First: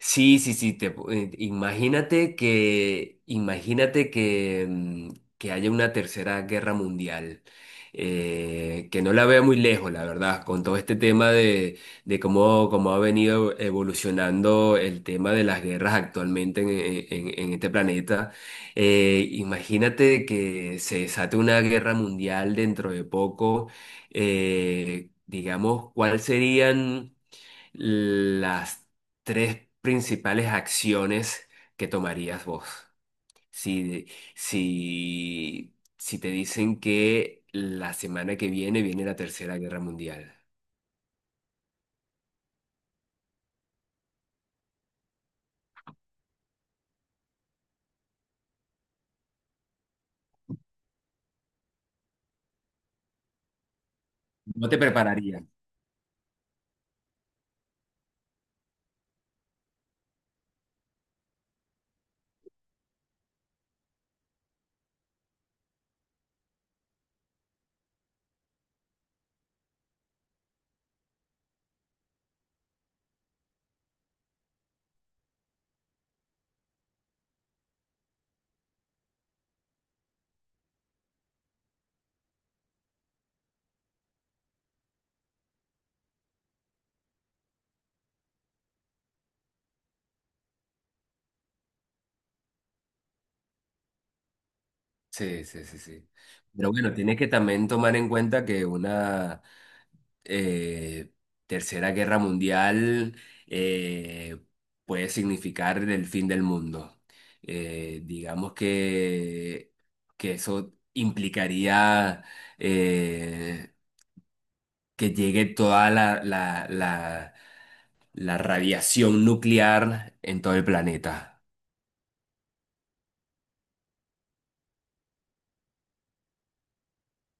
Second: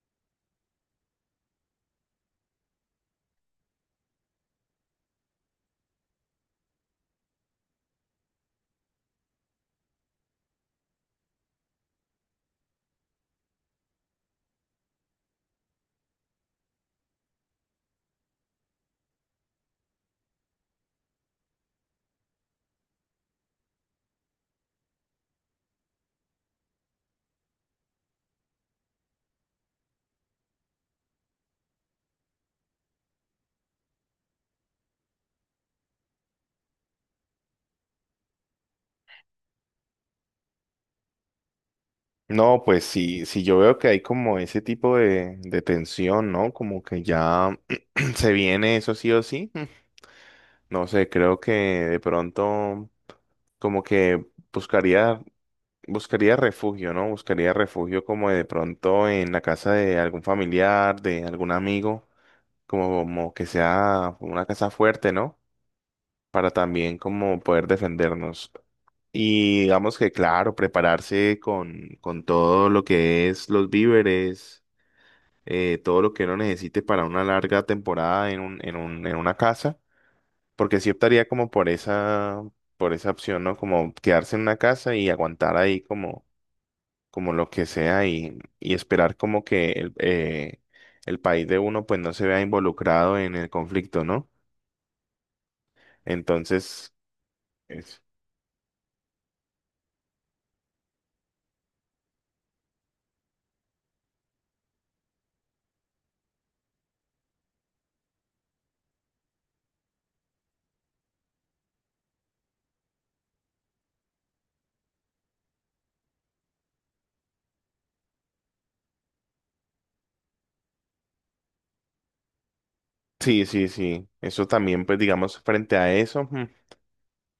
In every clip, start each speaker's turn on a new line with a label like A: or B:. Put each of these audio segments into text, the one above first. A: Sí, sí, sí, te, imagínate que que haya una tercera guerra mundial, que no la veo muy lejos, la verdad, con todo este tema de, cómo, cómo ha venido evolucionando el tema de las guerras actualmente en este planeta. Imagínate que se desate una guerra mundial dentro de poco, digamos, ¿cuáles serían las tres principales acciones que tomarías vos? Si, si te dicen que la semana que viene viene la Tercera Guerra Mundial,
B: No, pues sí, sí yo veo que hay como ese tipo de tensión, ¿no? Como que ya se viene eso sí o sí. No sé, creo que de pronto como que
A: no te
B: buscaría
A: prepararías.
B: buscaría refugio, ¿no? Buscaría refugio como de pronto en la casa de algún familiar, de algún amigo, como que sea una casa fuerte, ¿no? Para también como poder defendernos. Y digamos que, claro, prepararse con todo lo que es los víveres, todo lo que uno necesite para una larga temporada en un, en una casa, porque sí optaría como por esa opción, ¿no? Como quedarse en una casa y aguantar ahí como, como lo que sea y esperar como que el país de uno pues no se vea involucrado en el conflicto, ¿no?
A: Sí, sí, sí, sí. Pero
B: Entonces,
A: bueno, tienes que también tomar
B: es-
A: en cuenta que una... eh, Tercera Guerra Mundial eh, puede significar el fin del mundo. Digamos que eso implicaría, eh, que llegue toda la radiación nuclear en todo el planeta.
B: sí, sí, sí, eso también pues digamos frente a eso.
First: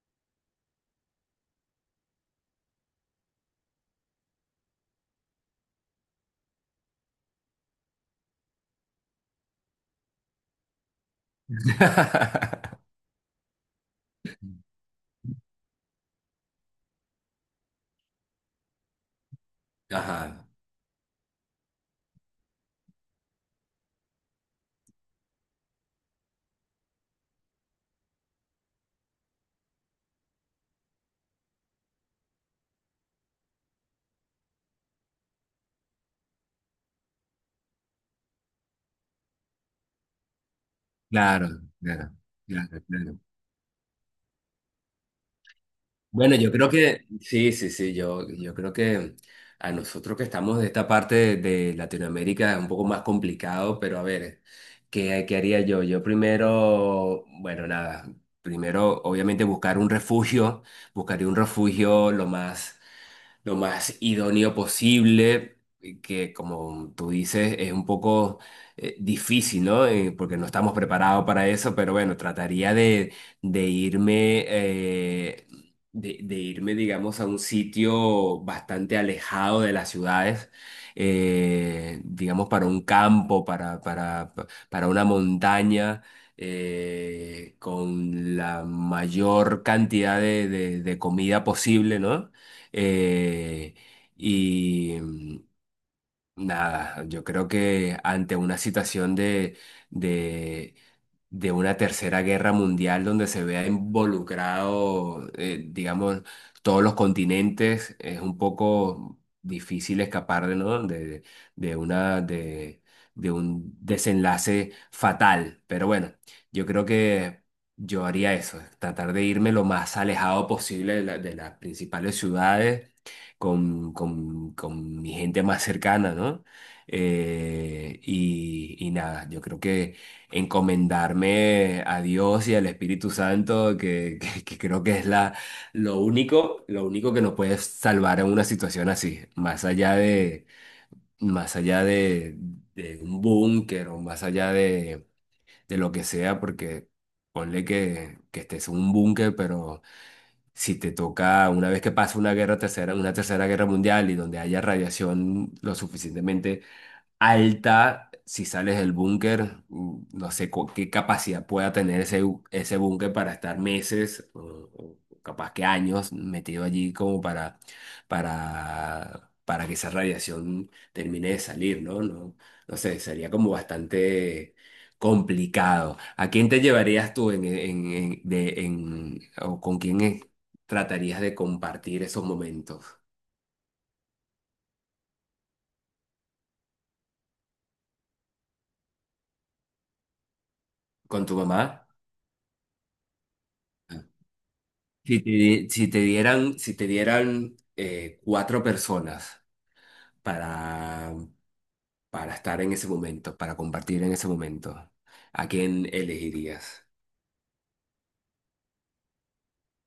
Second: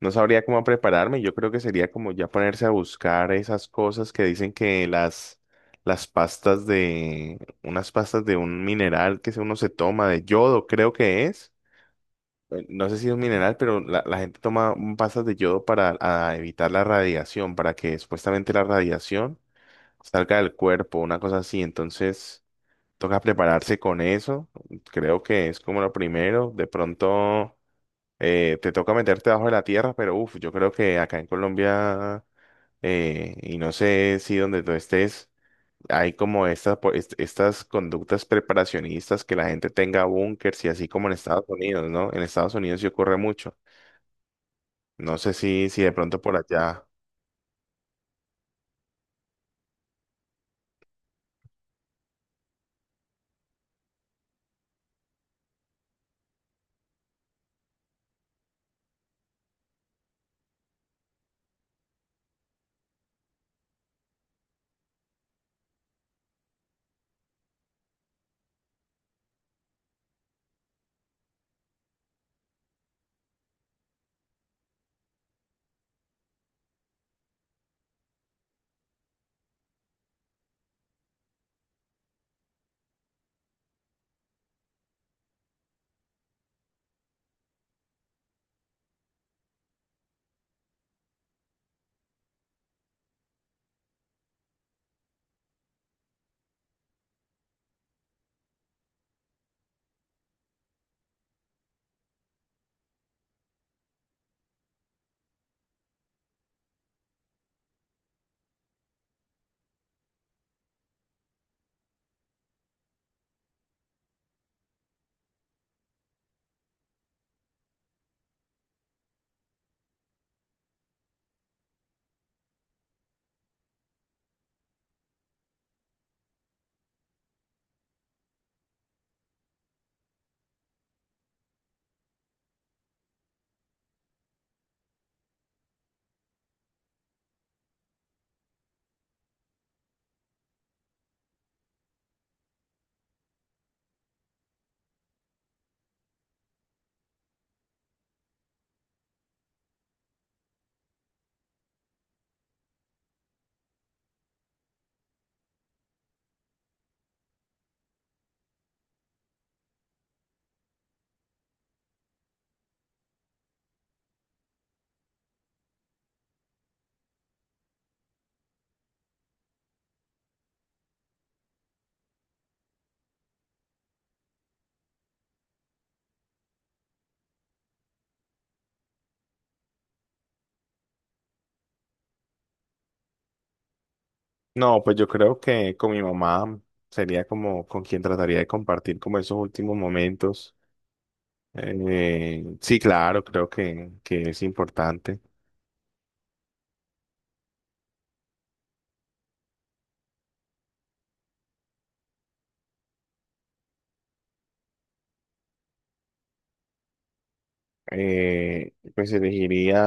B: No sabría cómo prepararme. Yo creo que sería como ya ponerse a buscar esas cosas que dicen que las pastas de, unas pastas de un mineral uno se toma de yodo, creo que es. No sé si es un mineral, pero la gente toma pastas de yodo para a evitar la radiación, para que supuestamente la radiación
A: Ajá,
B: salga del cuerpo, una cosa así. Entonces, toca prepararse con eso. Creo que es como lo primero. De pronto. Te toca meterte debajo de la tierra, pero uff, yo creo que acá en Colombia, y no sé si donde tú estés, hay como estas, estas conductas preparacionistas que la gente tenga búnkers y así como en Estados
A: claro,
B: Unidos, ¿no?
A: claro,
B: En Estados Unidos
A: claro,
B: sí ocurre
A: claro.
B: mucho. No sé si de pronto por
A: Bueno, yo creo
B: allá.
A: que, sí, sí, sí, yo creo que a nosotros que estamos de esta parte de Latinoamérica es un poco más complicado, pero a ver, ¿qué, qué haría yo? Yo primero, bueno, nada, primero obviamente buscar un refugio, buscaría un refugio lo más idóneo posible, que como tú dices, es un poco difícil, ¿no? Porque no estamos preparados para eso, pero bueno, trataría de irme, de irme, digamos, a un sitio bastante alejado de las ciudades. Digamos para un campo, para una montaña, con la mayor cantidad de, de comida posible, ¿no? Eh, y mm, nada, yo creo que ante una situación de, de una tercera guerra mundial donde se vea involucrado, digamos, todos los continentes, es un poco difícil escapar de, ¿no? De una, de, de un desenlace fatal. Pero bueno, yo creo que... Yo haría eso, tratar de irme lo más alejado posible de de las principales ciudades con mi gente más cercana, ¿no? Y, y nada, yo creo que encomendarme a Dios y al Espíritu Santo, que creo que es la, lo único que nos puede salvar en una situación así, más allá de un búnker o más allá de lo que sea, porque ponle que estés en un búnker, pero si te toca, una vez que pasa una guerra tercera, una tercera guerra mundial y donde haya radiación lo suficientemente alta si sales del búnker. No sé qué capacidad pueda tener ese, ese búnker para estar meses o capaz que años metido allí como para, para que esa radiación termine de salir, ¿no? No, no sé, sería como bastante complicado. ¿A quién te llevarías tú o con quién, tratarías de compartir esos momentos?
B: No, pues yo creo que con mi mamá sería como con quien trataría de compartir como esos últimos momentos.
A: ¿Con tu mamá?
B: Sí, claro, creo que es importante.
A: Si te, si te dieran, si te dieran, cuatro personas para, para estar en ese momento, para compartir en ese momento, ¿a quién elegirías?
B: Pues elegiría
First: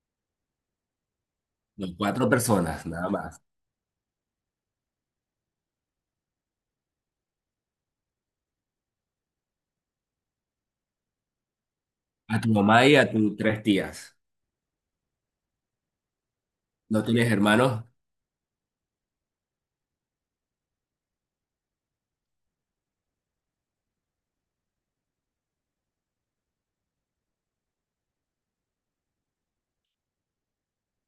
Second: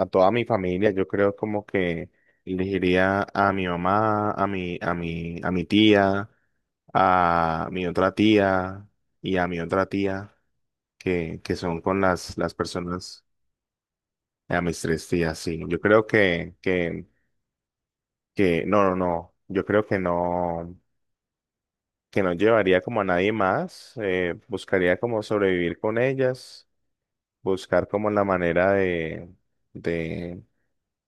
B: a toda mi familia, yo creo como
A: No,
B: que
A: cuatro personas, nada
B: elegiría
A: más.
B: a mi mamá, a mi tía, a mi otra tía y a mi otra tía, que son con
A: A tu
B: las
A: mamá y a
B: personas,
A: tus tres tías.
B: a mis tres tías, sí. Yo creo que,
A: ¿No
B: que,
A: tienes hermanos?
B: que, no, no, no, yo creo que no llevaría como a nadie más, buscaría como sobrevivir con ellas, buscar como la manera de, de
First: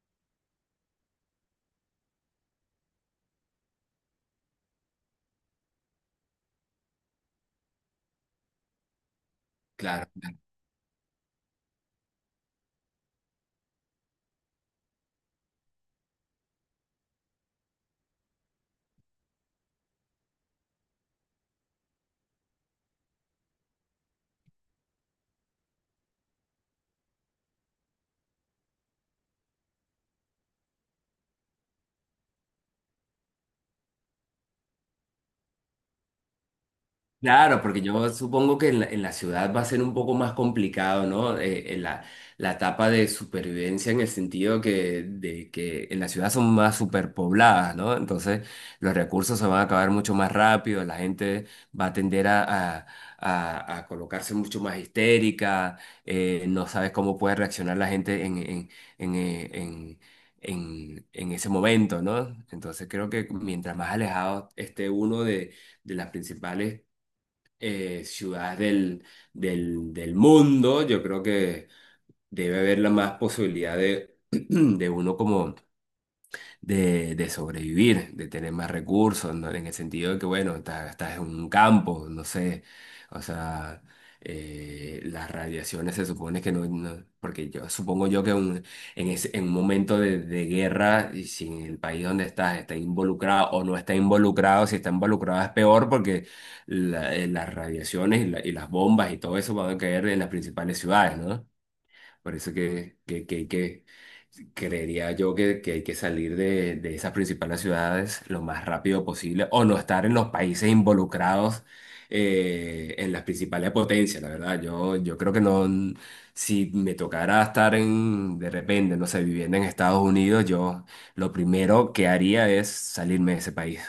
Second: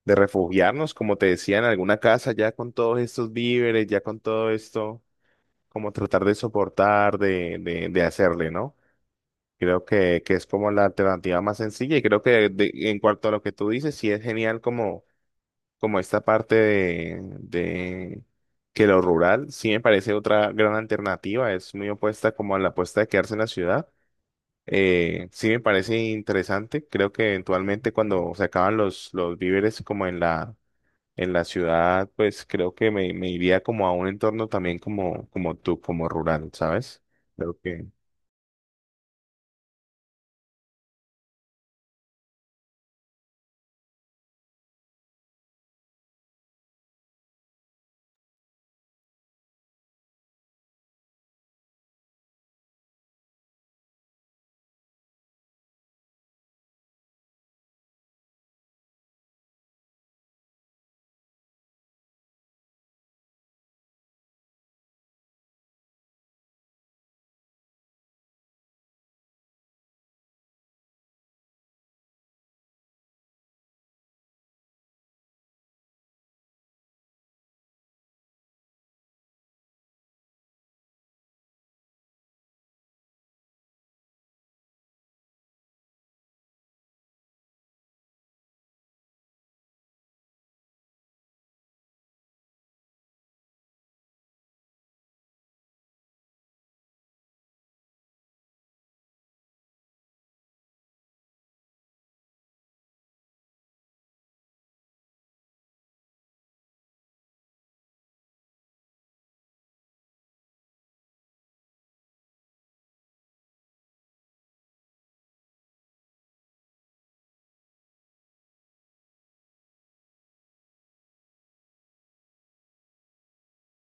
B: de refugiarnos, como te decía, en alguna casa, ya con todos estos víveres, ya con todo esto, como tratar de soportar, de hacerle, ¿no? Creo
A: Claro.
B: que es como la alternativa más sencilla y creo que en cuanto a lo que tú dices, sí es genial como, como esta parte de que lo rural sí me parece otra gran alternativa, es muy opuesta como a la apuesta de quedarse en la ciudad. Sí me parece interesante, creo que eventualmente cuando se acaban los víveres como en la ciudad, pues creo que me iría como a un entorno también como, como tú, como rural, ¿sabes? Creo
A: Claro, porque
B: que...
A: yo supongo que en la ciudad va a ser un poco más complicado, ¿no? La, la etapa de supervivencia en el sentido que, de que en la ciudad son más superpobladas, ¿no? Entonces los recursos se van a acabar mucho más rápido, la gente va a tender a, a- a colocarse mucho más histérica, no sabes cómo puede reaccionar la gente en, eh, en- en ese momento, ¿no? Entonces creo que mientras más alejado esté uno de las principales ciudad del, del mundo, yo creo que debe haber la más posibilidad de, de uno como de sobrevivir, de tener más recursos, ¿no? En el sentido de que, bueno, estás en un campo, no sé, o sea, las radiaciones se supone que no, porque yo supongo yo que en un momento de guerra, y si en el país donde estás está involucrado o no está involucrado, si está involucrado es peor porque las radiaciones y, y las bombas y todo eso van a caer en las principales ciudades, ¿no? Parece que creería yo que hay que salir de esas principales ciudades lo más rápido posible o no estar en los países involucrados en las principales potencias, la verdad. Yo creo que no, si me tocara estar en, de repente, no sé, viviendo en Estados Unidos, yo lo primero que haría es salirme de ese país.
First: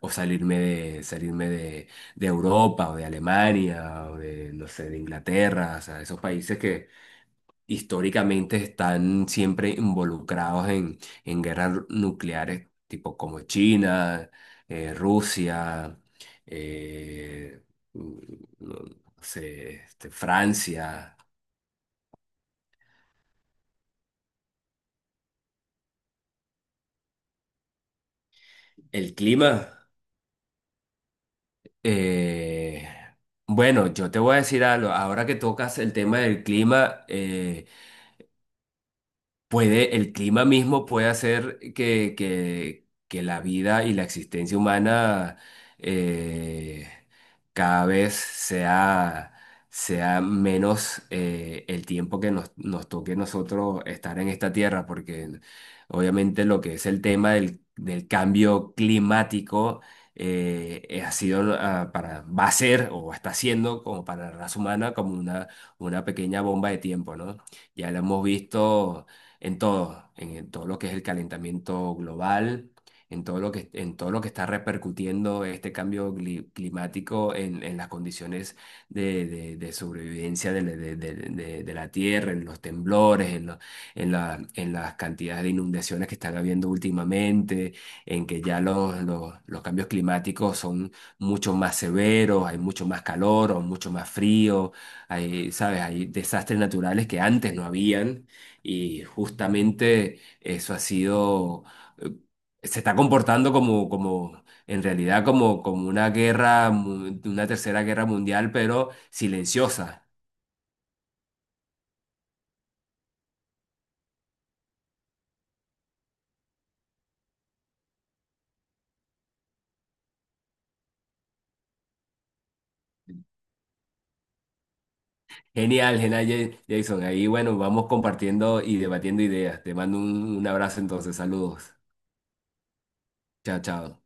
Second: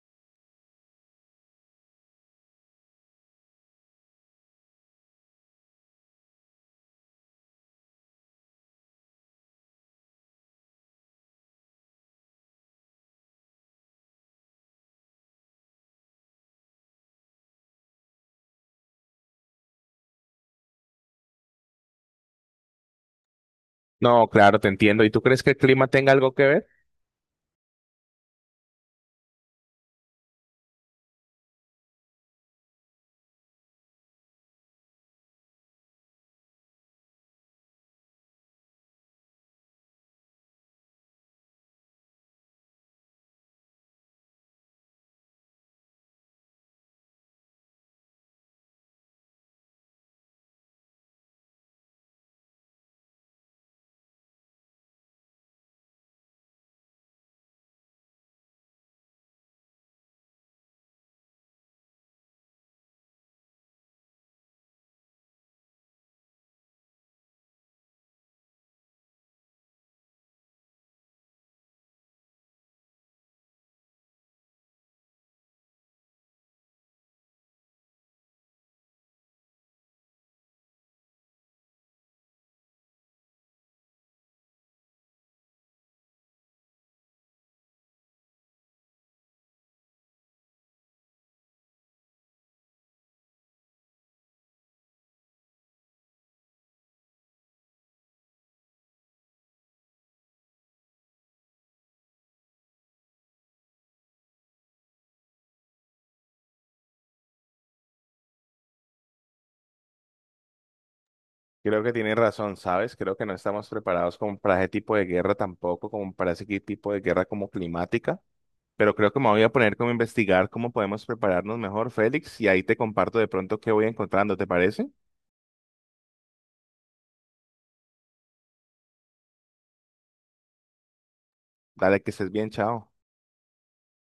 A: O salirme de Europa o de Alemania o de, no sé, de Inglaterra, o sea, esos países que, históricamente están siempre involucrados en guerras nucleares, tipo como China, Rusia, eh, mm, no no sé, este, Francia.
B: No, claro, te entiendo. ¿Y tú crees que el clima tenga algo que ver?
A: El clima. eh, bueno, yo te voy a decir algo. Ahora que tocas el tema del clima, puede, el clima mismo puede hacer que la vida y la existencia humana, eh, cada vez sea, sea menos, el tiempo que nos, nos toque nosotros estar en esta tierra, porque obviamente lo que es el tema del, del cambio climático ha sido, para, va a ser o está siendo como para la raza humana como una pequeña bomba de tiempo, ¿no? Ya lo hemos visto en todo lo que es el calentamiento global, en todo lo que, en todo lo que está repercutiendo este cambio climático en las condiciones de, de sobrevivencia de la tierra, en los temblores, en, en las cantidades de inundaciones que están habiendo últimamente, en que ya los cambios climáticos son mucho más severos, hay mucho más calor o mucho más frío, hay, ¿sabes? Hay desastres naturales que antes no habían y justamente eso ha sido, eh, se está comportando como, como, en realidad como, como una guerra, una tercera guerra mundial, pero silenciosa.
B: Creo que tienes razón, ¿sabes? Creo que no estamos preparados como para ese tipo de guerra tampoco, como para ese tipo de guerra como climática. Pero creo que me voy a poner como a investigar cómo podemos prepararnos mejor, Félix, y ahí te comparto de pronto qué voy encontrando, ¿te parece?
A: Genial, genial, Jason. Ahí, bueno, vamos compartiendo y debatiendo ideas. Te mando un abrazo entonces. Saludos.
B: Dale, que estés bien, chao.
A: Chao, chao.